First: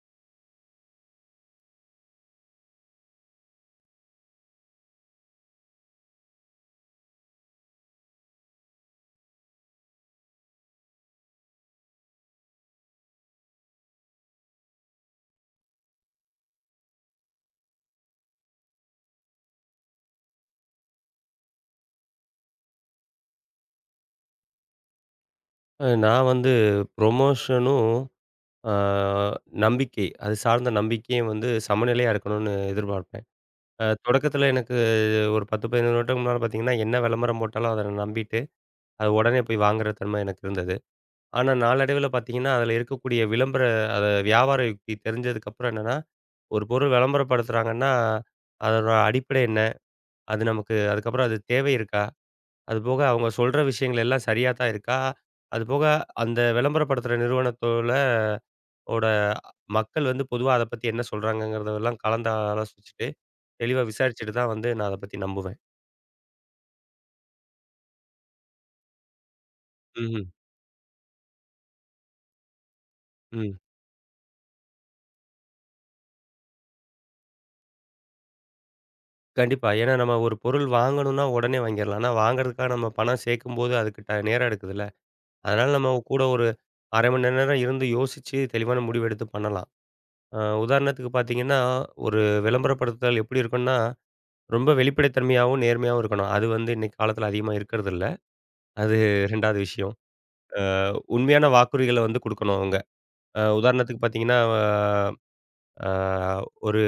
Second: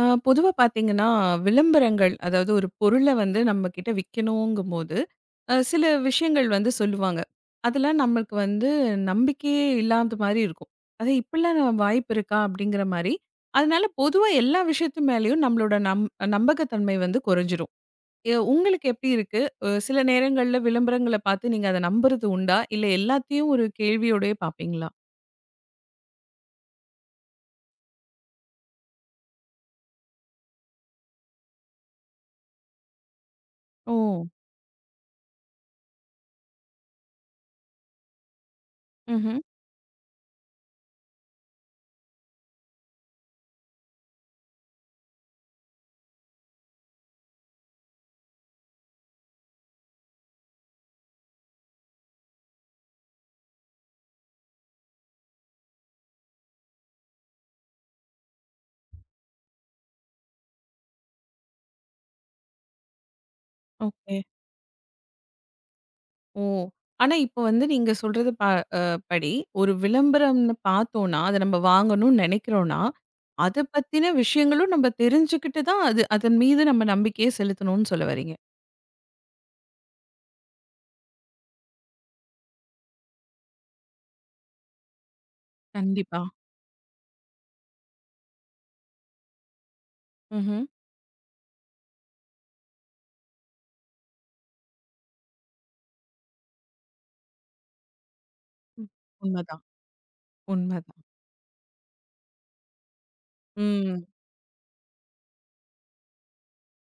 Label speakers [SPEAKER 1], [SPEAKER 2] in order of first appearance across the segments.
[SPEAKER 1] ஆ, பொதுவா பார்த்தீங்கன்னா, விளம்பரங்கள் அதாவது ஒரு பொருள வந்து நம்மகிட்ட விக்கணுங்கும்போது, சில விஷயங்கள் வந்து சொல்லுவாங்க. அதெல்லாம் நம்மளுக்கு வந்து நம்பிக்கையே இல்லாத மாரி இருக்கும். அது இப்படிலாம் நம்ம வாய்ப்பு இருக்கா? அப்படிங்கிற மாரி. அதனால பொதுவா எல்லா விஷயத்து மேலயும் நம்மளோட நம்பகத்தன்மை வந்து குறைஞ்சிரும். உங்களுக்கு எப்படி இருக்கு? சில நேரங்கள்ல விளம்பரங்கள பார்த்து நீங்க அத நம்புறது உண்டா? இல்ல எல்லாத்தையும் ஒரு கேள்வியோடயே பார்ப்பீங்களா?
[SPEAKER 2] நான் வந்து ப்ரொமோஷனும், அ நம்பிக்கை. அது சார்ந்த நம்பிக்கையும் வந்து சமநிலையா இருக்கணும்னு எதிர்பார்ப்பேன்.
[SPEAKER 1] ஓ!
[SPEAKER 2] தொடக்கத்தில எனக்கு ஒரு 10, 15 வருடத்துக்கு முன்னால பார்த்தீங்கன்னா, என்ன விளம்பரம் போட்டாலும் அத நான் நம்பிட்டு, அது
[SPEAKER 1] ம்ஹ்ம்.
[SPEAKER 2] உடனே போய் வாங்குற தன்மை எனக்கு இருந்தது. ஆனா நாளடைவில பார்த்தீங்கன்னா, அதில இருக்கக்கூடிய அத வியாபார யுக்தி தெரிஞ்சதுக்கப்புறம் என்னன்னா, ஒரு பொருள் விளம்பரப்படுத்துறாங்கன்னா, அதோட அடிப்படை என்ன? அது நமக்கு அதுக்கப்புறம் அது தேவை இருக்கா? அதுபோக அவங்க சொல்ற விஷயங்கள் எல்லாம் சரியா தான் இருக்கா? அதுபோக அந்த விளம்பரப்படுத்துற நிறுவனத்தோட ஓட மக்கள் வந்து பொதுவா அத பத்தி என்ன சொல்றாங்கங்கிறதெல்லாம் கலந்து ஆலோசிச்சுட்டு, தெளிவா
[SPEAKER 1] ஓகே.
[SPEAKER 2] விசாரிச்சுட்டு தான் வந்து நான் அத பத்தி நம்புவேன்.
[SPEAKER 1] ஓ! ஆனா இப்ப வந்து நீங்க சொல்றது ப அ படி ஒரு
[SPEAKER 2] ம்ஹ்ம்.
[SPEAKER 1] விளம்பரம்னு பார்த்தோம்னா, அத நம்ம வாங்கணும்னு நெனைக்கிறோம்னா,
[SPEAKER 2] ம்.
[SPEAKER 1] அத பத்தின விஷயங்களும் நம்ம தெரிஞ்சுக்கிட்டு தான் அதன் மீது நம்ம நம்பிக்கைய செலுத்தணும்னு சொல்ல வரீங்க.
[SPEAKER 2] கண்டிப்பா. ஏன்னா நம்ம ஒரு பொருள் வாங்கணும்னா உடனே வாங்கிரலாம். ஆனா வாங்குறதுக்காக நம்ம பணம் சேர்க்கும்போது அதுக்கு நேரம் எடுக்குதுல்ல. அதனால நம்ம
[SPEAKER 1] கண்டிப்பா.
[SPEAKER 2] கூட ஒரு 1/2 மணி நேரம் இருந்து யோசிச்சு தெளிவான முடிவு எடுத்து பண்ணலாம்.
[SPEAKER 1] ம்ஹ்ம்.
[SPEAKER 2] உதாரணத்துக்கு பார்த்தீங்கன்னா, ஒரு விளம்பரப்படுத்துதல் எப்படி இருக்கும்னா, ரொம்ப வெளிப்படைத்தன்மையாவும், நேர்மையாவும் இருக்கணும். அது வந்து இன்னைக்கு காலத்துல அதிகமா இருக்கறதில்ல.
[SPEAKER 1] ம்.
[SPEAKER 2] அது 2வது
[SPEAKER 1] உண்மதான்,
[SPEAKER 2] விஷயம். அ
[SPEAKER 1] உண்மதான்.
[SPEAKER 2] உண்மையான வாக்குறுதிகள வந்து குடுக்கணும் அவங்க. உதாரணத்துக்கு
[SPEAKER 1] ம்.
[SPEAKER 2] பார்த்தீங்கன்னா, அ ஒரு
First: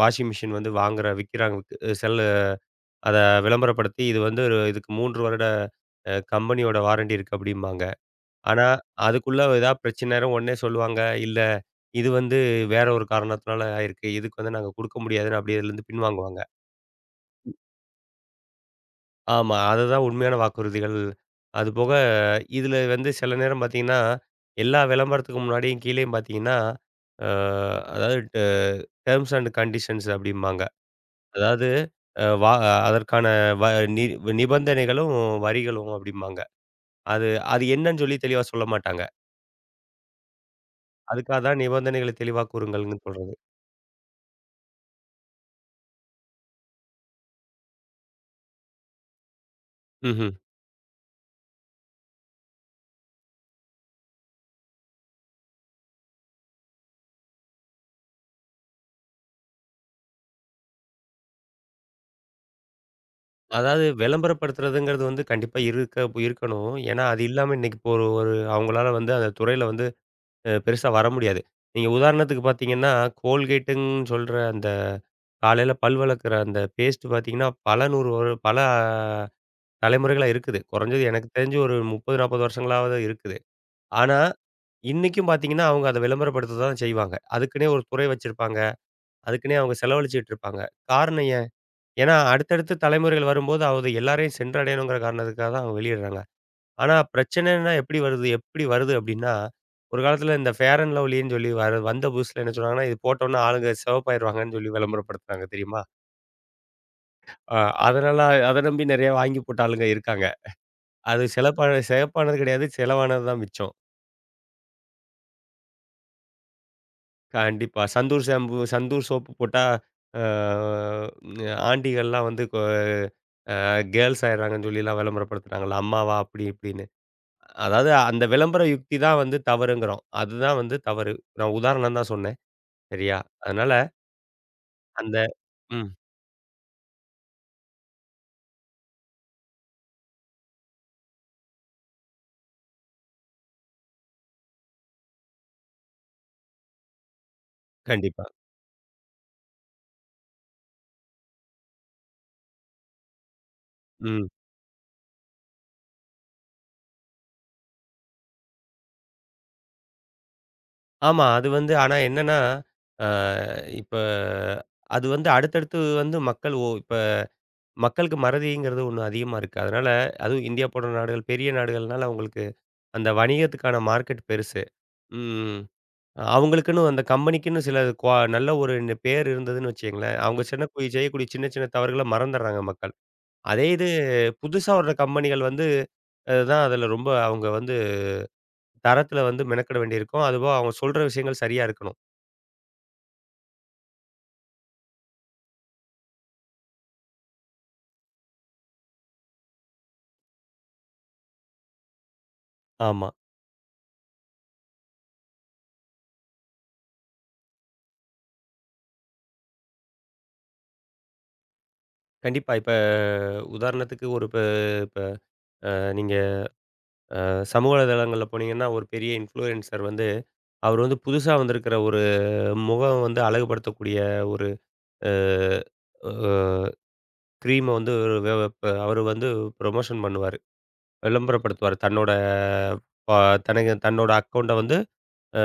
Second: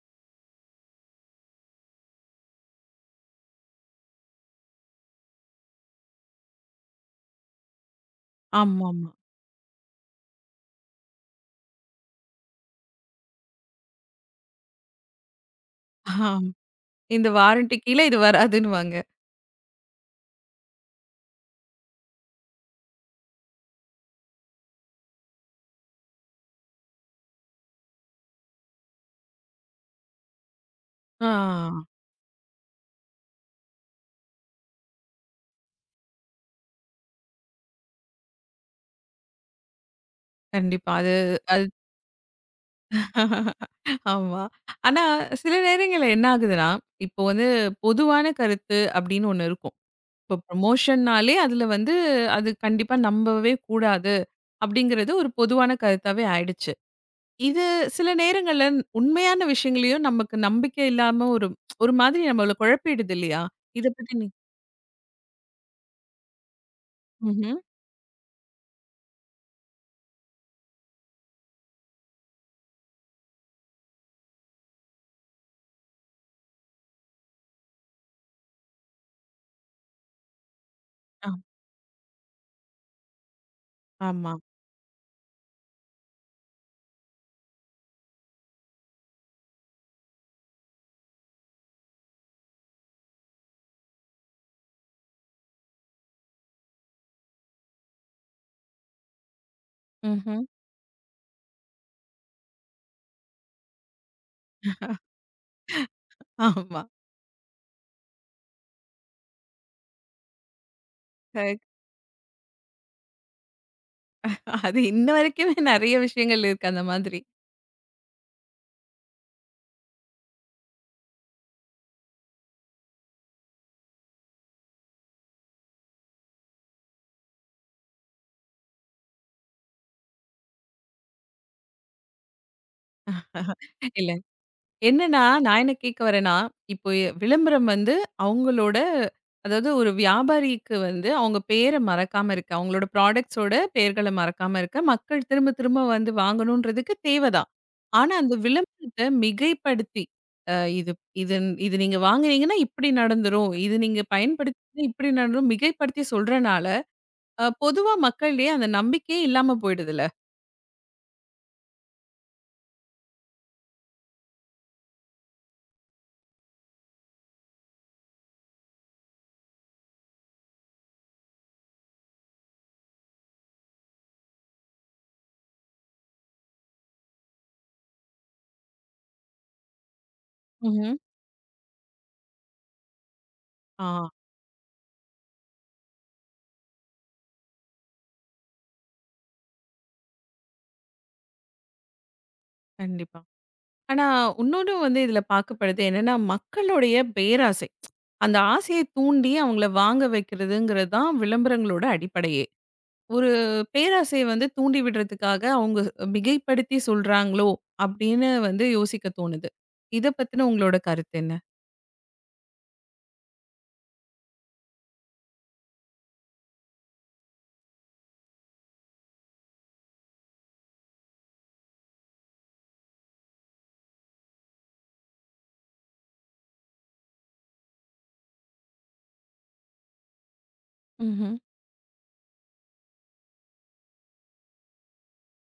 [SPEAKER 2] வாஷிங் மிஷின் வந்து விக்கிறாங்க செல்லு அத விளம்பரப்படுத்தி இது வந்து ஒரு இதுக்கு 3 வருட கம்பெனியோட வாரண்டி இருக்கு அப்டிம்பாங்க. ஆனா,
[SPEAKER 1] ஆமாமா.
[SPEAKER 2] அதுக்குள்ள ஏதா பிரச்சனைனா உடனே சொல்லுவாங்க, இல்ல இது வந்து வேற ஒரு காரணத்தினால ஆயிருக்கு. இதுக்கு வந்து நாங்க குடுக்க முடியாதுன்னு அப்டியே அதுலேருந்து பின்வாங்குவாங்க.
[SPEAKER 1] ஆம். இந்த வாரண்டி கீழ இது வராதுன்னுவாங்க.
[SPEAKER 2] ஆமா. அதுதான் உண்மையான வாக்குறுதிகள். அதுபோக இதில வந்து சில நேரம் பார்த்தீங்கன்னா, எல்லா விளம்பரத்துக்கு முன்னாடியும் கீழயும் பார்த்தீங்கன்னா, அ அதாவது டெர்ம்ஸ் அண்ட் கண்டிஷன்ஸ் அப்டிம்பாங்க.
[SPEAKER 1] ஆ.
[SPEAKER 2] அதாவது அ வா அதற்கான வ நி நிபந்தனைகளும், வரிகளும் அப்டிம்பாங்க. அது அது என்னன்னு சொல்லி தெளிவா சொல்ல மாட்டாங்க.
[SPEAKER 1] கண்டிப்பா. அது
[SPEAKER 2] அதுக்காக தான்
[SPEAKER 1] அது
[SPEAKER 2] நிபந்தனைகள தெளிவா கூறுங்கள்ன்னு சொல்றது.
[SPEAKER 1] ஆமா. ஆனா சில நேரங்கள்ல என்ன ஆகுதுன்னா, இப்போ வந்து பொதுவான கருத்து அப்படின்னு ஒண்ணு இருக்கும்.
[SPEAKER 2] ம்ஹ்ம்.
[SPEAKER 1] இப்போ ப்ரமோஷன்னாலே அதுல வந்து அது கண்டிப்பா நம்பவே கூடாது அப்படிங்கிறது ஒரு பொதுவான கருத்தாவே ஆயிடுச்சு. இது சில நேரங்கள்ல உண்மையான விஷயங்களையும் நமக்கு நம்பிக்கை இல்லாம ஒரு ஒரு மாதிரி நம்மள குழப்பிடுது இல்லையா?
[SPEAKER 2] அதாவது
[SPEAKER 1] இத பத்தி நீ
[SPEAKER 2] விளம்பரப்படுத்துறதுங்கிறது வந்து கண்டிப்பா இருக்கணும். ஏன்னா, அது இல்லாம
[SPEAKER 1] ம்ஹ்ம்.
[SPEAKER 2] இன்னைக்கு இப்போ ஒரு ஒரு அவங்களால வந்து அந்த துறையில வந்து பெருசா வர முடியாது. நீங்க உதாரணத்துக்கு பார்த்தீங்கன்னா, கோல்கேட்டுன்னு சொல்ற அந்த காலையில பல் விளக்குற அந்த பேஸ்ட் பார்த்தீங்கன்னா, பல 100 பல தலைமுறைகளா இருக்குது. குறைஞ்சது எனக்கு
[SPEAKER 1] ஆ
[SPEAKER 2] தெரிஞ்சு ஒரு 30, 40 வருஷங்களாவது இருக்குது. ஆனா,
[SPEAKER 1] ஆமா.
[SPEAKER 2] இன்னைக்கும் பார்த்தீங்கன்னா, அவங்க அத விளம்பரப்படுத்த தான் செய்வாங்க. அதுக்குன்னே ஒரு துறை வச்சிருப்பாங்க. அதுக்குன்னே அவங்க செலவழிச்சுட்டு இருப்பாங்க. காரணம் ஏன்? ஏன்னா, அடுத்தடுத்து தலைமுறைகள் வரும்போது அது எல்லாரையும் சென்றடையணுங்கிற காரணத்துக்காக தான் அவங்க வெளியிடுறாங்க. ஆனா பிரச்சனைன்னா எப்படி வருது அப்படின்னா, ஒரு காலத்தில
[SPEAKER 1] ம்ஹ்ம்.
[SPEAKER 2] இந்த ஃபேர் அண்ட் லவ்லின்னு சொல்லி வந்த புதுசுல என்ன சொன்னாங்கன்னா, இது போட்டோம்னா ஆளுங்க சிவப்பாயிருவாங்கன்னு சொல்லி விளம்பரப்படுத்துனாங்க தெரியுமா?
[SPEAKER 1] ஆமா.
[SPEAKER 2] அ அதனால அத நம்பி நெறைய வாங்கி போட்ட ஆளுங்க இருக்காங்க. அது
[SPEAKER 1] கரெக்ட்.
[SPEAKER 2] சிவப்பானது கிடையாது. செலவானது தான் மிச்சம்.
[SPEAKER 1] அது இன்ன வரைக்குமே நெறைய விஷயங்கள் இருக்கு அந்த மாதிரி.
[SPEAKER 2] கண்டிப்பா. சந்தூர் ஷாம்பு, சந்தூர் சோப்பு போட்டா அ ஆண்டிகள்லாம் வந்து கொ அ கேர்ள்ஸ் ஆயிடுறாங்கன்னு சொல்லிலாம் விளம்பரப்படுத்துனாங்கல்ல, அம்மாவா அப்படி இப்படின்னு. அதாவது அந்த விளம்பர யுக்தி தான் வந்து தவறுங்கிறோம். அதுதான் வந்து தவறு. நான் உதாரணம் தான் சொன்னேன். சரியா. அதனால
[SPEAKER 1] இல்ல.
[SPEAKER 2] அந்த
[SPEAKER 1] என்னன்னா, நான் என்ன
[SPEAKER 2] ம்.
[SPEAKER 1] கேக்க வரேன்னா, இப்போ விளம்பரம் வந்து அவங்களோட அதாவது ஒரு வியாபாரிக்கு வந்து அவங்க பேர மறக்காம இருக்க, அவங்களோட ப்ராடக்ட்ஸோட பெயர்கள மறக்காம இருக்க, மக்கள் திரும்ப திரும்ப வந்து வாங்கணுன்றதுக்கு தேவ தான். ஆனா,
[SPEAKER 2] கண்டிப்பா.
[SPEAKER 1] அந்த விளம்பரத்த மிகைப்படுத்தி, அ இது இது இது நீங்க வாங்குனீங்கன்னா இப்படி நடந்துரும். இது நீங்க
[SPEAKER 2] ம்.
[SPEAKER 1] பயன்படுத்தினா இப்படி நடந்துரும். மிகைப்படுத்தி சொல்றனால, பொதுவா மக்களிடையே அந்த நம்பிக்கையே இல்லாம போயிடுதுல்ல.
[SPEAKER 2] ஆமா. அது வந்து ஆனா என்னன்னா, அ இப்ப அது வந்து அடுத்தடுத்து வந்து மக்கள் ஓ இப்ப மக்களுக்கு மறதிங்கிறது ஒண்ணு அதிகமா இருக்கு. அதனால அதுவும் இந்தியா போன்ற நாடுகள், பெரிய நாடுகள்னால அவங்களுக்கு அந்த வணிகத்துக்கான மார்க்கெட் பெருசு. ம். அவங்களுக்குன்னு அந்த கம்பெனிக்குன்னு சில நல்ல ஒரு பேர் இருந்ததுன்னு வச்சுக்கங்களேன், அவங்க சின்ன
[SPEAKER 1] ம்ஹ்ம்.
[SPEAKER 2] செய்யக்கூடிய சின்ன சின்ன தவறுகள மறந்துடுறாங்க மக்கள். அதே
[SPEAKER 1] ஆ,
[SPEAKER 2] இது புதுசா வர்ற கம்பெனிகள் வந்து தான் அதில ரொம்ப அவங்க வந்து தரத்தில வந்து மெனக்கெட வேண்டியிருக்கும். அதுபோக அவங்க சொல்ற விஷயங்கள் சரியா இருக்கணும்.
[SPEAKER 1] கண்டிப்பா. ஆனா, உன்னொன்னு வந்து இதில பார்க்கப்படுது என்னன்னா, மக்களுடைய பேராசை. அந்த ஆசைய தூண்டி அவங்கள வாங்க வைக்கிறதுங்கிறது தான் விளம்பரங்களோட அடிப்படையே.
[SPEAKER 2] ஆமா.
[SPEAKER 1] ஒரு பேராசைய வந்து தூண்டி விடுறதுக்காக அவங்க மிகைப்படுத்தி சொல்றாங்களோ! அப்படின்னு வந்து யோசிக்க தோணுது. இத பத்தின உங்களோட கருத்து என்ன?
[SPEAKER 2] கண்டிப்பா. இப்ப உதாரணத்துக்கு ஒரு இப்ப இப்ப அ நீங்க சமூக வலைதளங்கள்ல போனீங்கன்னா, ஒரு பெரிய இன்ஃப்ளூயன்சர் வந்து அவர் வந்து புதுசா வந்திருக்கிற ஒரு முகம் வந்து அழகுபடுத்தக்கூடிய ஒரு அ அ கிரீம வந்து வெ வெப் அவரு வந்து ப்ரொமோஷன் பண்ணுவாரு.
[SPEAKER 1] ம்ஹ்ம்.
[SPEAKER 2] விளம்பரப்படுத்துவாரு. தன்னோட ப தனக்கு தன்னோட அக்கவுண்ட்ட வந்து அ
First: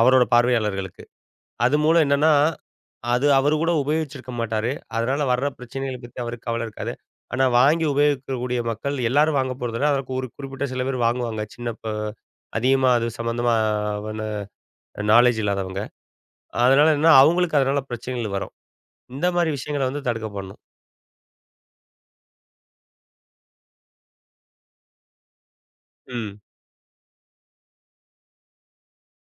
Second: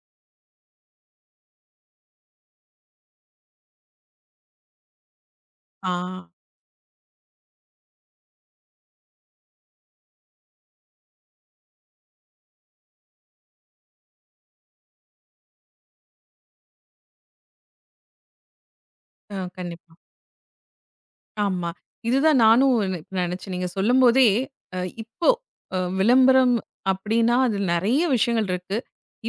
[SPEAKER 2] அவரோட பார்வையாளர்களுக்கு. அது மூலம் என்னன்னா அது அவரு கூட உபயோகிச்சிருக்க மாட்டாரு. அதனால வர்ற
[SPEAKER 1] ஆ.
[SPEAKER 2] பிரச்சனைகள பத்தி அவருக்கு கவல இருக்காது. ஆனா வாங்கி உபயோகிக்கக்கூடிய மக்கள் எல்லாரும் வாங்க போறதில்ல. அதற்கு ஒரு குறிப்பிட்ட சில பேர் வாங்குவாங்க. சின்ன ப அதிகமா அது சம்மந்தமா வன நாலேட்ஜ் இல்லாதவங்க. அதனால என்னன்னா, அவங்களுக்கு அதனால பிரச்சனைகள் வரும். இந்த மாரி விஷயங்கள
[SPEAKER 1] கண்டிப்பா.
[SPEAKER 2] வந்து தடுக்க பண்ணணும்.
[SPEAKER 1] ஆமா. இதுதான் நானும் நெனச்சேன். நீங்க சொல்லும்போதே, இப்போ
[SPEAKER 2] ம்.
[SPEAKER 1] விளம்பரம் அப்டின்னா, அதில நெறைய விஷயங்கள் இருக்கு.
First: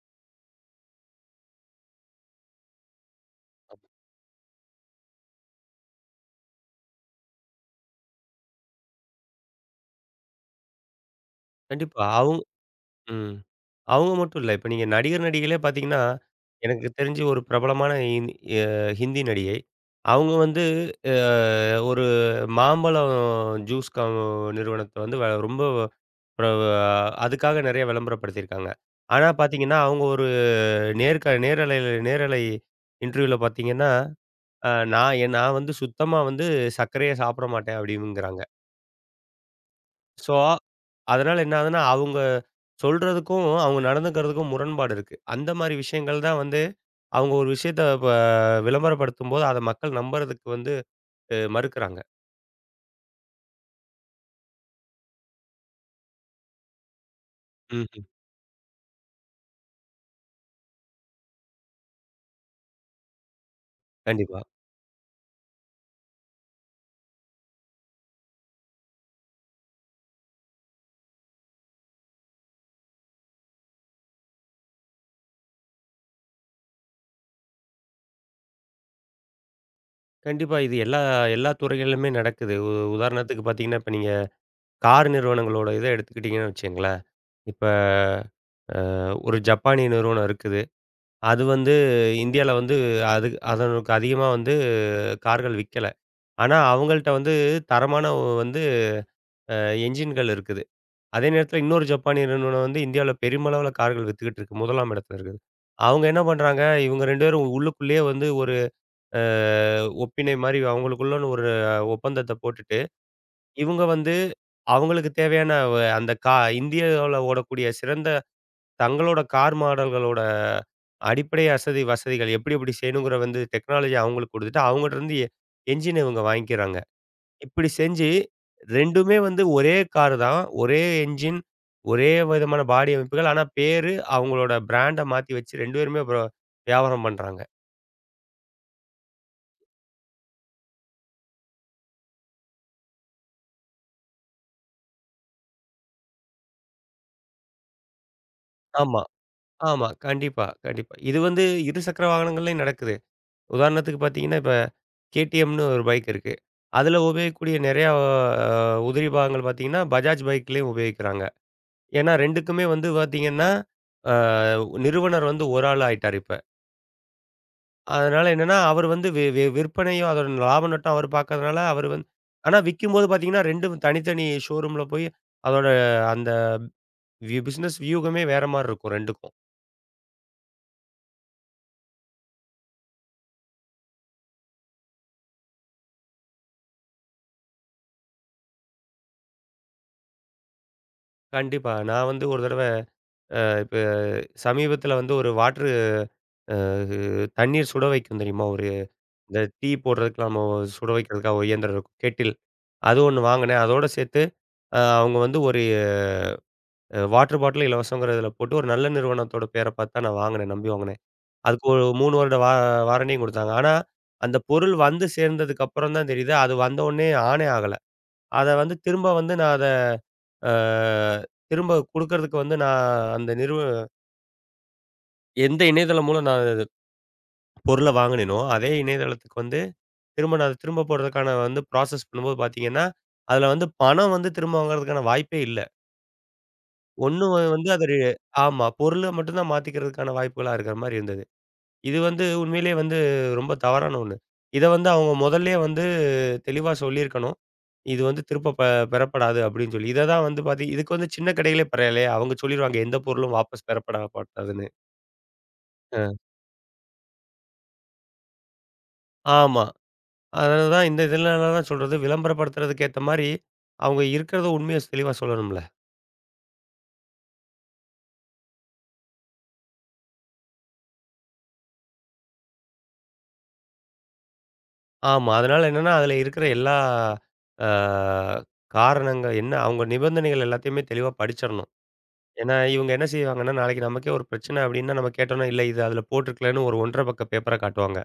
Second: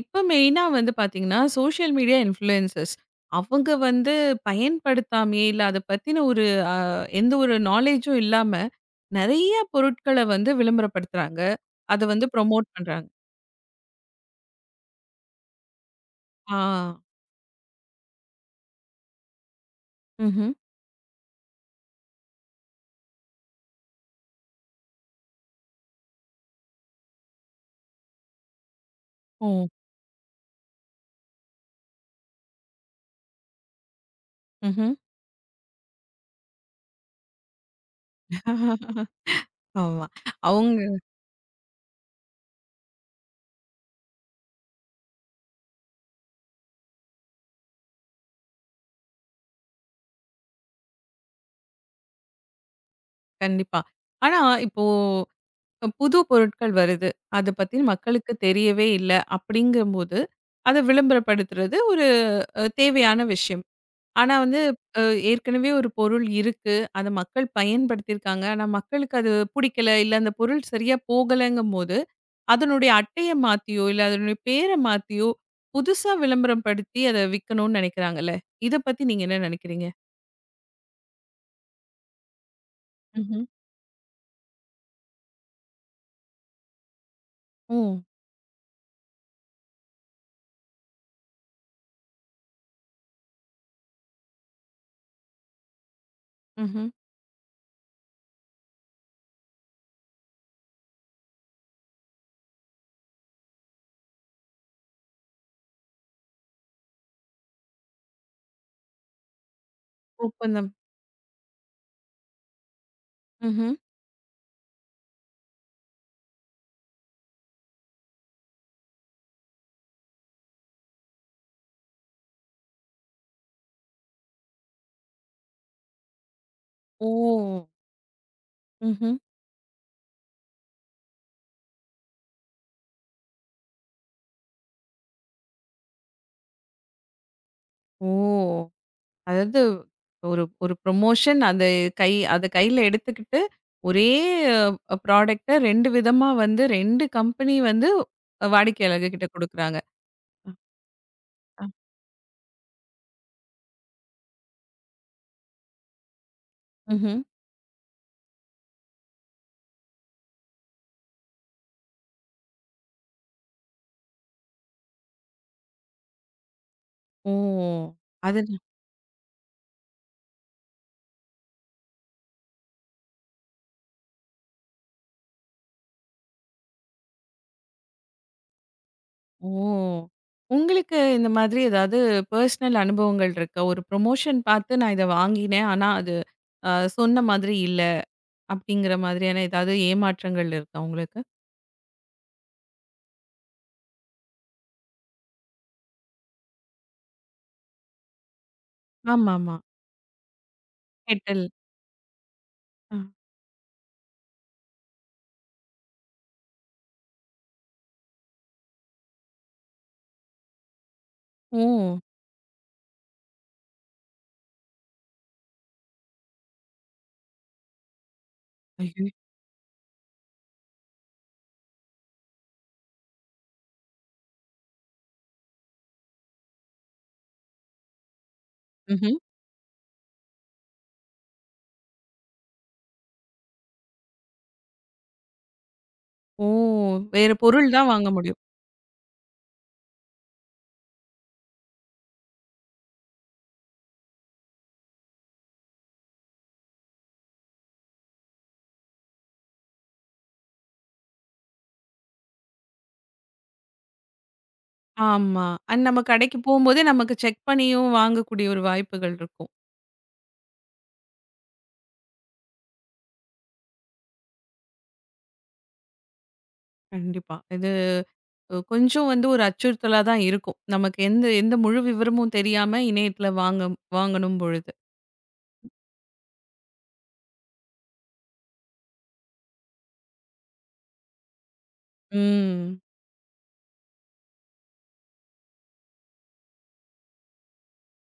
[SPEAKER 1] இப்ப மெயினா வந்து பார்த்தீங்கன்னா, சோஷியல் மீடியா இன்ஃப்ளூயன்சர்ஸ். அவங்க வந்து பயன்படுத்தாமயே, இல்ல அத பத்தின ஒரு அ எந்த ஒரு நாலேஜும் இல்லாம, நெறைய பொருட்கள வந்து விளம்பரப்படுத்துறாங்க. அத
[SPEAKER 2] கண்டிப்பா.
[SPEAKER 1] வந்து ப்ரமோட் பண்றாங்க.
[SPEAKER 2] ம். அவங்க மட்டும் இல்ல. இப்ப நீங்க நடிகர், நடிகைகளே பார்த்தீங்கன்னா,
[SPEAKER 1] ஆ.
[SPEAKER 2] எனக்கு தெரிஞ்சு ஒரு பிரபலமான இந் அ ஹிந்தி நடிகை. அவங்க
[SPEAKER 1] ம்ஹ்ம்.
[SPEAKER 2] வந்து அ ஒரு மாம்பழம் ஜூஸ் நிறுவனத்த வந்து ரொம்ப பிர அதுக்காக நெறைய விளம்பரப்படுத்தியிருக்காங்க. ஆனா
[SPEAKER 1] ஓ!
[SPEAKER 2] பார்த்தீங்கன்னா, அவங்க ஒரு நேரலையில இன்டர்வியூல பார்த்தீங்கன்னா, அ
[SPEAKER 1] ம்ஹ்ம்.
[SPEAKER 2] நான் எ நான் வந்து சுத்தமா வந்து சர்க்கரையே சாப்பிட மாட்டேன் அப்படிங்கிறாங்க.
[SPEAKER 1] ஆமா.
[SPEAKER 2] சோ,
[SPEAKER 1] அவங்க
[SPEAKER 2] அதனால என்ன ஆகுதுன்னா, அவுங்க சொல்றதுக்கும், அவுங்க நடந்துக்கிறதுக்கும் முரண்பாடு இருக்கு. அந்த மாரி விஷயங்கள் தான் வந்து, அவுங்க ஒரு விஷயத்த விளம்பரப்படுத்தும்போது, அத மக்கள் நம்புறதுக்கு வந்து மறுக்கிறாங்க.
[SPEAKER 1] கண்டிப்பா. ஆனா, இப்போ இப்ப புது பொருட்கள் வருது. அத பத்தி
[SPEAKER 2] ம்ஹ்ம்.
[SPEAKER 1] மக்களுக்கு தெரியவே இல்ல. அப்படிங்கும்போது, அத விளம்பரப்படுத்துறது ஒரு தேவையான விஷயம். ஆனா
[SPEAKER 2] கண்டிப்பா.
[SPEAKER 1] வந்து அ ஏற்கனவே ஒரு பொருள் இருக்கு. அத மக்கள் பயன்படுத்தியிருக்காங்க. ஆனா மக்களுக்கு அது புடிக்கல, இல்ல அந்த பொருள் சரியா போகலங்கும்போது, அதனுடைய அட்டைய மாத்தியோ, இல்ல அதனுடைய பேர மாத்தியோ, புதுசா விளம்பரம் படுத்தி அத விக்கணும்னு நெனைக்கிறாங்கல்ல. இத பத்தி நீங்க என்ன நெனைக்கிறீங்க?
[SPEAKER 2] கண்டிப்பா. இது எல்லா எல்லா துறைகளிலுமே நடக்குது. உதாரணத்துக்கு
[SPEAKER 1] ம்ஹ்ம்.
[SPEAKER 2] பார்த்தீங்கன்னா, இப்ப நீங்க கார் நிறுவனங்களோட இத எடுத்துக்கிட்டீங்கன்னு வச்சுக்கங்களேன். இப்ப
[SPEAKER 1] ஓ!
[SPEAKER 2] அ ஒரு ஜப்பானிய நிறுவனம் இருக்குது. அது வந்து இந்தியால வந்து அது அதனுக்கு அதிகமா வந்து கார்கள் விக்கல. ஆனா,
[SPEAKER 1] ம்ஹ்ம்.
[SPEAKER 2] அவங்கள்ட்ட வந்து தரமான வந்து அ என்ஜின்கள் இருக்குது. அதே நேரத்தில இன்னொரு ஜப்பானிய நிறுவனம் வந்து இந்தியாவுல பெருமளவுல கார்கள் வித்துக்கிட்டு இருக்கு. முதலாம் இடத்துல இருக்குது. அவங்க என்ன பண்றாங்க, இவங்க 2 பேரும் உள்ளுக்குள்ளேயே வந்து ஒரு அ ஒப்பினை மாரி
[SPEAKER 1] ஒப்பந்தம்.
[SPEAKER 2] அவங்களுக்குள்ளன்னு ஒரு ஒப்பந்தத்த போட்டுட்டு,
[SPEAKER 1] ம்ஹ்ம்.
[SPEAKER 2] இவங்க வந்து அவங்களுக்கு தேவையான அந்த இந்தியாவுல ஓடக்கூடிய சிறந்த தங்களோட கார் மாடல்களோட அடிப்படை வசதிகள் எப்படி எப்படி செய்யணுங்கிற வந்து டெக்னாலஜி அவங்களுக்கு குடுத்துட்டு, அவங்கட்ட இருந்து என்ஜின இவங்க வாங்கிக்கிறாங்க.
[SPEAKER 1] ஓ!
[SPEAKER 2] இப்படி செஞ்சு
[SPEAKER 1] ம்ஹ்ம்.
[SPEAKER 2] 2மே வந்து ஒரே கார் தான். ஒரே என்ஜின், ஒரே விதமான பாடி அமைப்புகள். ஆனா பேரு அவங்களோட பிராண்ட மாத்தி வச்சு 2 பேருமே அப்புறம் வியாபாரம் பண்றாங்க.
[SPEAKER 1] ஓ! அதாவது ஒரு ஒரு ப்ரொமோஷன் அது அத கையில எடுத்துக்கிட்டு, ஒரே ப்ராடக்ட்ட 2 விதமா வந்து 2 கம்பெனி வந்து
[SPEAKER 2] ஆமா,
[SPEAKER 1] வாடிக்கையாளர்கிட்ட குடுக்குறாங்க.
[SPEAKER 2] ஆமா. கண்டிப்பா,
[SPEAKER 1] அ,
[SPEAKER 2] கண்டிப்பா. இது வந்து
[SPEAKER 1] அ.
[SPEAKER 2] இருசக்கர வாகனங்கள்லயும் நடக்குது. உதாரணத்துக்கு பார்த்தீங்கன்னா, இப்ப கேடிஎம்னு ஒரு பைக் இருக்கு. அதுல
[SPEAKER 1] ம்ஹ்ம்.
[SPEAKER 2] உபயோகிக்கக்கூடிய நிறையா அ உதிரி பாகங்கள் பார்த்தீங்கன்னா, பஜாஜ் பைக்லயும் உபயோகிக்கிறாங்க. ஏன்னா 2க்குமே வந்து பார்த்தீங்கன்னா, அ நிறுவனர் வந்து ஒரு ஆள் ஆயிட்டாரு இப்ப.
[SPEAKER 1] ஓ!
[SPEAKER 2] அதனால
[SPEAKER 1] அது
[SPEAKER 2] என்னன்னா, அவர் வந்து வி வி விற்பனையும், அதோட லாப நட்டம் அவர் பார்க்கறதுனால, அவர் வந்து ஆனா விக்கும்போது பார்த்தீங்கன்னா, 2ம் தனித்தனி ஷோரூம்ல போய் அதோட அந்த பிசினஸ் வியூகமே வேற மாரி இருக்கும் 2க்கும்.
[SPEAKER 1] ஓ! உங்களுக்கு இந்த மாதிரி ஏதாவது பெர்சனல் அனுபவங்கள் இருக்கா? ஒரு ப்ரொமோஷன் பார்த்து நான் இத வாங்கினேன். ஆனா அது அ சொன்ன மாதிரி இல்ல. அப்படிங்கிற மாதிரியான ஏதாவது ஏமாற்றங்கள் இருக்கா உங்களுக்கு?
[SPEAKER 2] கண்டிப்பா. நான் வந்து ஒரு தடவ இப்ப சமீபத்தில வந்து ஒரு வாட்டரு அ தண்ணீர் சுட வைக்கும் தெரியுமா? ஒரு இந்த
[SPEAKER 1] ஆமாமா.
[SPEAKER 2] டீ போடுறதுக்கு நம்ம சுட வைக்கிறதுக்காக
[SPEAKER 1] கெட்டல்.
[SPEAKER 2] ஒரு இயந்திரம் இருக்கும். கெட்டில்.
[SPEAKER 1] ஆ.
[SPEAKER 2] அது ஒண்ணு வாங்கினேன். அதோட சேர்த்து அவங்க வந்து ஒரு வாட்டர் பாட்டில் இலவசங்கிற இதில போட்டு ஒரு நல்ல நிறுவனத்தோட பேர பார்த்து தான் நான் வாங்கினேன். நம்பி வாங்கினேன்.
[SPEAKER 1] ஓ!
[SPEAKER 2] அதுக்கு ஒரு 3 வருட வாரண்டியும் குடுத்தாங்க. ஆனா, அந்த பொருள் வந்து சேர்ந்ததுக்கு அப்புறம் தான் தெரியுது, அது வந்தவுனே ஆனே ஆகல. அத வந்து
[SPEAKER 1] ஐயோ!
[SPEAKER 2] திரும்ப வந்து நான் அத அ திரும்ப குடுக்கறதுக்கு வந்து நான் அந்த நிறுவ எந்த இணையதளம் மூலம் நான் அது பொருள வாங்குனேனோ, அதே
[SPEAKER 1] ம்ஹ்ம்.
[SPEAKER 2] இணையதளத்துக்கு வந்து திரும்ப நான் அத திரும்ப போடுறதுக்கான வந்து ப்ராசஸ் பண்ணும்போது பார்த்தீங்கன்னா, அதுல வந்து பணம் வந்து திரும்ப வாங்குறதுக்கான வாய்ப்பே இல்ல.
[SPEAKER 1] ஓ!
[SPEAKER 2] ஒண்ணு
[SPEAKER 1] வேற
[SPEAKER 2] வந்து
[SPEAKER 1] பொருள்
[SPEAKER 2] அது
[SPEAKER 1] தான் வாங்க முடியும்.
[SPEAKER 2] ஆமா பொருள மட்டும் தான் மாத்திக்கிறதுக்கான வாய்ப்புகளா இருக்கிற மாரி இருந்தது. இது வந்து உண்மையிலேயே வந்து ரொம்ப தவறான ஒண்ணு. இத வந்து அவங்க முதல்லயே வந்து தெளிவா சொல்லியிருக்கணும். இது வந்து திரும்ப பெறப்படாது அப்படின்னு சொல்லி. இத தான் வந்து இதுக்கு வந்து சின்ன கடைகளே பரவாயில்லையா, அவங்க சொல்லிருவாங்க எந்த பொருளும் வாபஸ் பெறப்படப்படாதுன்னு.
[SPEAKER 1] ஆமா. அண்ட் நம்ம
[SPEAKER 2] ஆ.
[SPEAKER 1] கடைக்கு போம்போதே நமக்கு செக் பண்ணியும் வாங்கக்கூடிய ஒரு வாய்ப்புகள் இருக்கும்.
[SPEAKER 2] ஆமா. அதனால தான் இதனால தான் சொல்றது விளம்பரப்படுத்துறதுக்கு ஏத்த மாரி அவங்க இருக்கிறத உண்மைய தெளிவா சொல்லணும்ல.
[SPEAKER 1] கண்டிப்பா. இது கொஞ்சம் வந்து ஒரு அச்சுறுத்தலா தான் இருக்கும். நமக்கு எந்த எந்த முழு விவரமும் தெரியாம இணையத்தில வாங்கணும் பொழுது.
[SPEAKER 2] ஆமா. அதனால என்னன்னா அதுல இருக்கிற எல்லா ஆ காரணங்கள் என்ன அவங்க நிபந்தனைகள் எல்லாத்தையுமே தெளிவா படிச்சிரணும். ஏன்னா,
[SPEAKER 1] ம்.
[SPEAKER 2] இவங்க என்ன செய்வாங்கன்னா, நாளைக்கு நமக்கே ஒரு பிரச்சனை அப்டின்னா, நம்ம கேட்டோம்னா, "இல்ல இது அதில போட்டிருக்கலன்னு" ஒரு 1 1/2 பக்க பேப்பர காட்டுவாங்க.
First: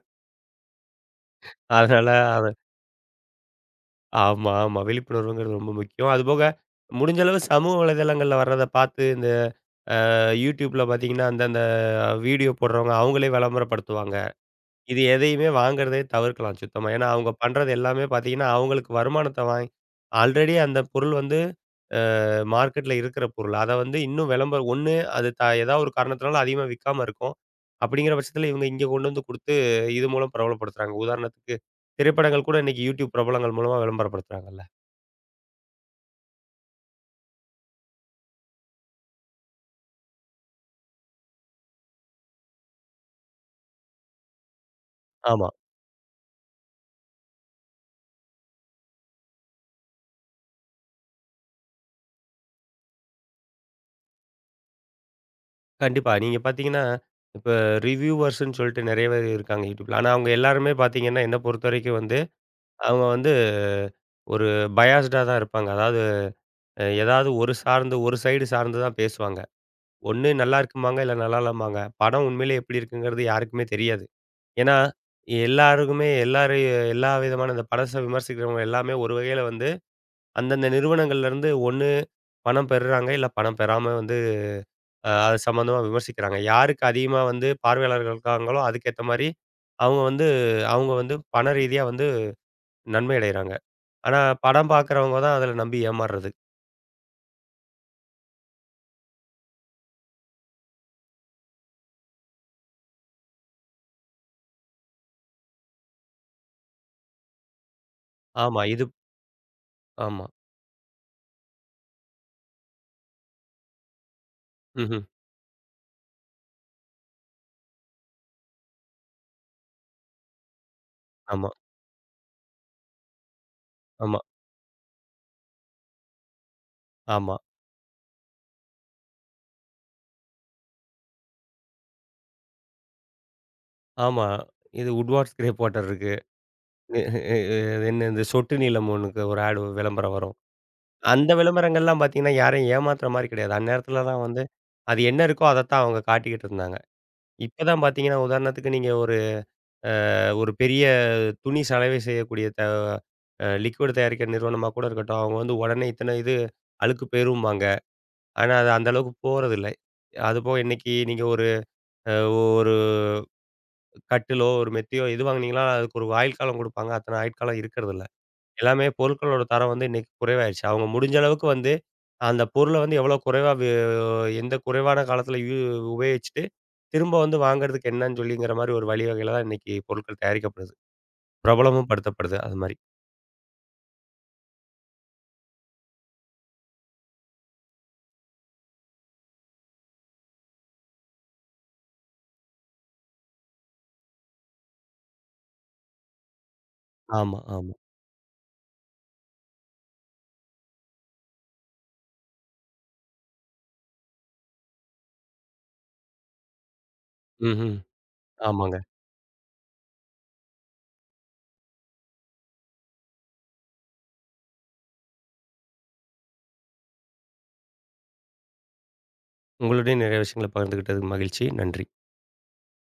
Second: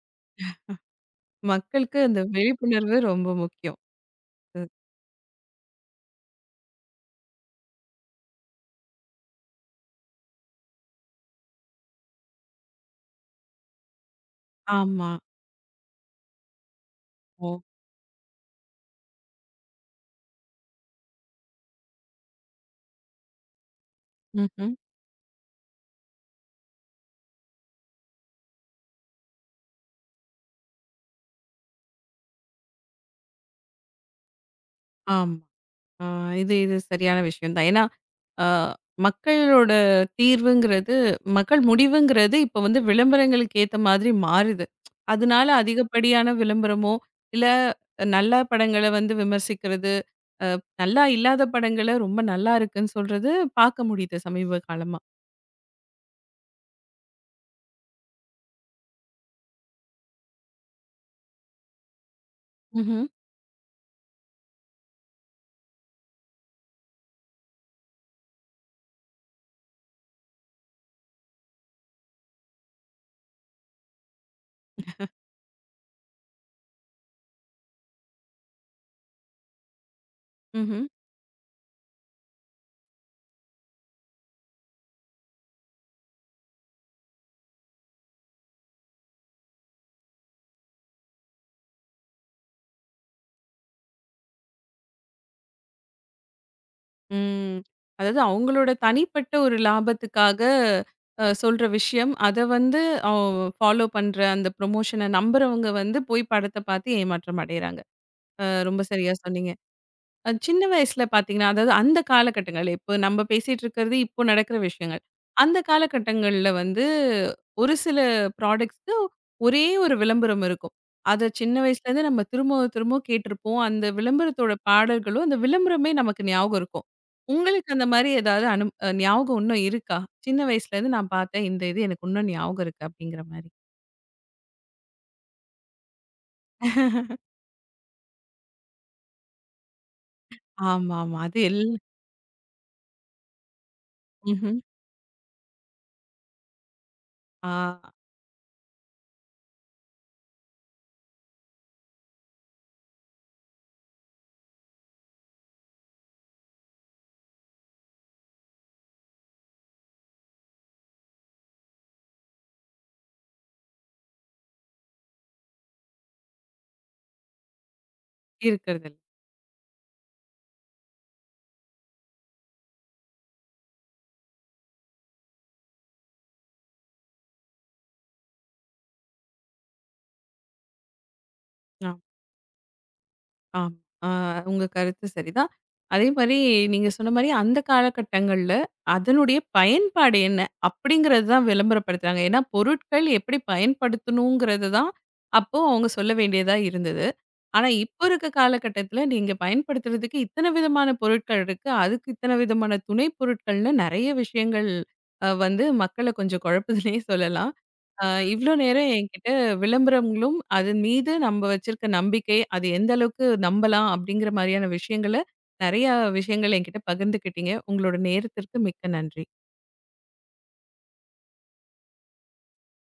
[SPEAKER 1] மக்களுக்கு
[SPEAKER 2] அதனால
[SPEAKER 1] அந்த
[SPEAKER 2] அது
[SPEAKER 1] விழிப்புணர்வு ரொம்ப முக்கியம்.
[SPEAKER 2] ஆமா,
[SPEAKER 1] ம்.
[SPEAKER 2] ஆமா. விழிப்புணர்வுங்கிறது ரொம்ப முக்கியம். அதுபோக முடிஞ்ச அளவு சமூக வலைதளங்கள்ல வர்றத பார்த்து, இந்த YouTubeல பார்த்தீங்கன்னா, அந்தந்த வீடியோ போடுறவங்க அவங்களே விளம்பரப்படுத்துவாங்க. இது
[SPEAKER 1] ஆமா.
[SPEAKER 2] எதையுமே வாங்குறதே தவிர்க்கலாம் சுத்தமா. ஏன்னா, அவங்க
[SPEAKER 1] ஓ!
[SPEAKER 2] பண்றது எல்லாமே பார்த்தீங்கன்னா, அவங்களுக்கு வருமானத்த வாங்கி ஆல்ரெடி அந்த பொருள் வந்து மார்க்கெட்ல இருக்கிற பொருள். அத வந்து இன்னும் விளம்பரம்
[SPEAKER 1] ம்ஹ்ம்.
[SPEAKER 2] ஒண்ணு அது ஏதாவது ஒரு காரணத்தினால அதிகமா விக்காம இருக்கும். அப்படிங்கிற பட்சத்தில இவங்க இங்க கொண்டு வந்து குடுத்து, இது மூலம் பிரபலப்படுத்துறாங்க. உதாரணத்துக்கு திரைப்படங்கள் கூட இன்னைக்கு YouTube பிரபலங்கள் மூலமா விளம்பரப்படுத்துறாங்கல்ல.
[SPEAKER 1] ஆமா. ஆ இது இது சரியான விஷயம் தான். ஏன்னா ஆ மக்களோட தீர்வுங்கிறது மக்கள் முடிவுங்கிறது இப்போ வந்து விளம்பரங்களுக்கு ஏத்த மாதிரி மாறுது. அதனால
[SPEAKER 2] ஆமா.
[SPEAKER 1] அதிகப்படியான விளம்பரமோ, இல்ல நல்ல படங்கள வந்து விமர்சிக்கிறது, நல்லா இல்லாத படங்கள ரொம்ப நல்லா இருக்குன்னு சொல்றது பார்க்க முடியுது சமீப காலமா.
[SPEAKER 2] கண்டிப்பா. நீங்க பார்த்தீங்கன்னா, இப்ப ரிவ்யூவர்ஸ்ன்னு சொல்லிட்டு நெறைய பேர் இருக்காங்க YouTubeல. ஆனா அவங்க எல்லாருமே பார்த்தீங்கன்னா, என்ன பொறுத்தவரைக்கும் வந்து,
[SPEAKER 1] ம்ஹ்ம்.
[SPEAKER 2] அவங்க வந்து ஒரு பயாஸ்டா தான் இருப்பாங்க. அதாவது ஏதாவது ஒரு சார்ந்து ஒரு சைடு சார்ந்து தான் பேசுவாங்க. ஒண்ணு நல்லா இருக்கும்பாங்க, இல்ல நல்லா இல்லம்பாங்க. படம் உண்மையிலே எப்படி இருக்குங்கிறது யாருக்குமே தெரியாது. ஏன்னா, எல்லாருக்குமே எல்லாரையும் எல்லா விதமான இந்த படத்த விமர்சிக்கிறவங்க எல்லாமே ஒரு வகையில வந்து, அந்தந்த
[SPEAKER 1] ம்ஹ்ம்.
[SPEAKER 2] நிறுவனங்கள்லேருந்து ஒண்ணு பணம் பெறுறாங்க, இல்ல பணம் பெறாம வந்து அது சம்மந்தமா விமர்சிக்கிறாங்க. யாருக்கு அதிகமா வந்து பார்வையாளர்கள் இருக்காங்களோ, அதுக்கேத்த மாரி அவங்க வந்து அவங்க வந்து பண ரீதியா வந்து நன்மை அடையறாங்க. ஆனா, படம் பார்க்குறவங்க தான் அதில நம்பி ஏமாறுறது.
[SPEAKER 1] ம். அதாவது அவங்களோட தனிப்பட்ட ஒரு லாபத்துக்காக சொல்ற விஷயம். அத வந்து அவ் ஃபாலோ பண்ற அந்த ப்ரமோஷன நம்புறவங்க வந்து போய் படத்த பார்த்து ஏமாற்றம் அடையறாங்க.
[SPEAKER 2] ஆமா,
[SPEAKER 1] ரொம்ப
[SPEAKER 2] இது
[SPEAKER 1] சரியா சொன்னீங்க.
[SPEAKER 2] ஆமா.
[SPEAKER 1] சின்ன வயசுல பார்த்தீங்கன்னா, அதாவது அந்த காலகட்டங்கள், இப்ப நம்ப பேசிட்டு இருக்கிறது இப்போ நடக்கிற விஷயங்கள்.
[SPEAKER 2] ம்ஹ்ம்.
[SPEAKER 1] அந்த காலகட்டங்கள்ல வந்து ஒரு சில ப்ராடக்ட்ஸ்க்கு ஒரே ஒரு விளம்பரம் இருக்கும். அத
[SPEAKER 2] ஆமா,
[SPEAKER 1] சின்ன வயசுலேருந்து நம்ம திரும்பவும் திரும்பவும் கேட்டிருப்போம். அந்த
[SPEAKER 2] ஆமா,
[SPEAKER 1] விளம்பரத்தோட பாடல்களும், அந்த விளம்பரமே நமக்கு ஞாபகம் இருக்கும்.
[SPEAKER 2] ஆமா,
[SPEAKER 1] உங்களுக்கு அந்த மாரி ஏதாவது அனு அ ஞாபகம் இன்னும் இருக்கா? சின்ன வயசுலேருந்து நான் பார்த்தேன். இது எனக்கு இன்னும் ஞாபகம் இருக்கு. அப்படிங்கிற மாரி.
[SPEAKER 2] ஆமா. இது Woodward's கிரேப் வாட்டர் இருக்கு. அஹ், என்ன இந்த சொட்டு நீலம் ஒண்ணுக்கு ஒரு ஆட் விளம்பரம் வரும்.
[SPEAKER 1] ஆமாமா.
[SPEAKER 2] அந்த
[SPEAKER 1] அது எல்
[SPEAKER 2] விளம்பரங்கள்லாம் பார்த்தீங்கன்னா, யாரையும் ஏமாத்துற மாரி கிடையாது. அந்நேரத்துல தான் வந்து,
[SPEAKER 1] ம்ஹ்ம்.
[SPEAKER 2] அது என்ன இருக்கோ அதத்தான் அவங்க காட்டிக்கிட்டு இருந்தாங்க.
[SPEAKER 1] ஆ
[SPEAKER 2] இப்ப தான் பார்த்தீங்கன்னா, உதாரணத்துக்கு நீங்க ஒரு ஒரு பெரிய துணி சலவை செய்யக்கூடிய த அ லிக்விட் தயாரிக்கிற நிறுவனமா கூட இருக்கட்டும், அவங்க வந்து உடனே இத்தன இது அழுக்கு பெயரும்பாங்க. ஆனா, அது அந்த அளவுக்கு போறதில்ல. அதுபோக இன்னைக்கு நீங்க ஒரு அ ஒரு கட்டிலோ, ஒரு மெத்தையோ எது வாங்குனீங்களோ, அதுக்கு ஒரு ஆயுட்காலம் குடுப்பாங்க. அத்தன ஆயுட்காலம் இருக்கிறதில்ல. எல்லாமே
[SPEAKER 1] இருக்கிறதில்ல.
[SPEAKER 2] பொருட்களோட தரம் வந்து இன்னைக்கு குறைவாயிருச்சு. அவங்க முடிஞ்ச அளவுக்கு வந்து, அந்த பொருள வந்து எவ்வளோ குறைவா வி எந்த குறைவான காலத்தில உபயோகிச்சுட்டு, திரும்ப வந்து வாங்குறதுக்கு என்னன்னு சொல்லிங்கிற மாரி ஒரு வழிவகையில தான் இன்னைக்கு பொருட்கள் தயாரிக்கப்படுது. பிரபலமும் படுத்தப்படுது அது மாரி.
[SPEAKER 1] ஆம். ஆ உங்க கருத்து சரிதான். அதே மாரி நீங்க சொன்ன மாரி அந்த காலகட்டங்கள்ல அதனுடைய பயன்பாடு என்ன? அப்படிங்கிறது தான் விளம்பரப்படுத்துறாங்க. ஏன்னா, பொருட்கள் எப்படி பயன்படுத்தணுங்கிறது தான் அப்போ அவங்க சொல்ல வேண்டியதா இருந்தது.
[SPEAKER 2] ஆமா,
[SPEAKER 1] ஆனா,
[SPEAKER 2] ஆமா.
[SPEAKER 1] இப்போ இருக்க காலகட்டத்தில நீங்க பயன்படுத்துறதுக்கு இத்தன விதமான பொருட்கள் இருக்கு. அதுக்கு இத்தன விதமான துணை பொருட்கள்னு நெறைய விஷயங்கள் வந்து மக்கள கொஞ்சம் குழப்புதுன்னே சொல்லலாம்.
[SPEAKER 2] ம்ஹ்ம்.
[SPEAKER 1] அ இவ்ளோ
[SPEAKER 2] ஆமாங்க.
[SPEAKER 1] நேரம் என்கிட்ட விளம்பரங்களும் அதன் மீது நம்ம வச்சிருக்க நம்பிக்கை, அது எந்த அளவுக்கு நம்பலாம் அப்படிங்கிற மாரியான விஷயங்கள, நெறைய விஷயங்கள் என்கிட்ட பகிர்ந்துக்கிட்டீங்க. உங்களோட நேரத்திற்கு மிக்க நன்றி.
[SPEAKER 2] உங்களுடையும் நிறைய விஷயங்கள பகிர்ந்துகிட்டதுக்கு மகிழ்ச்சி. நன்றி.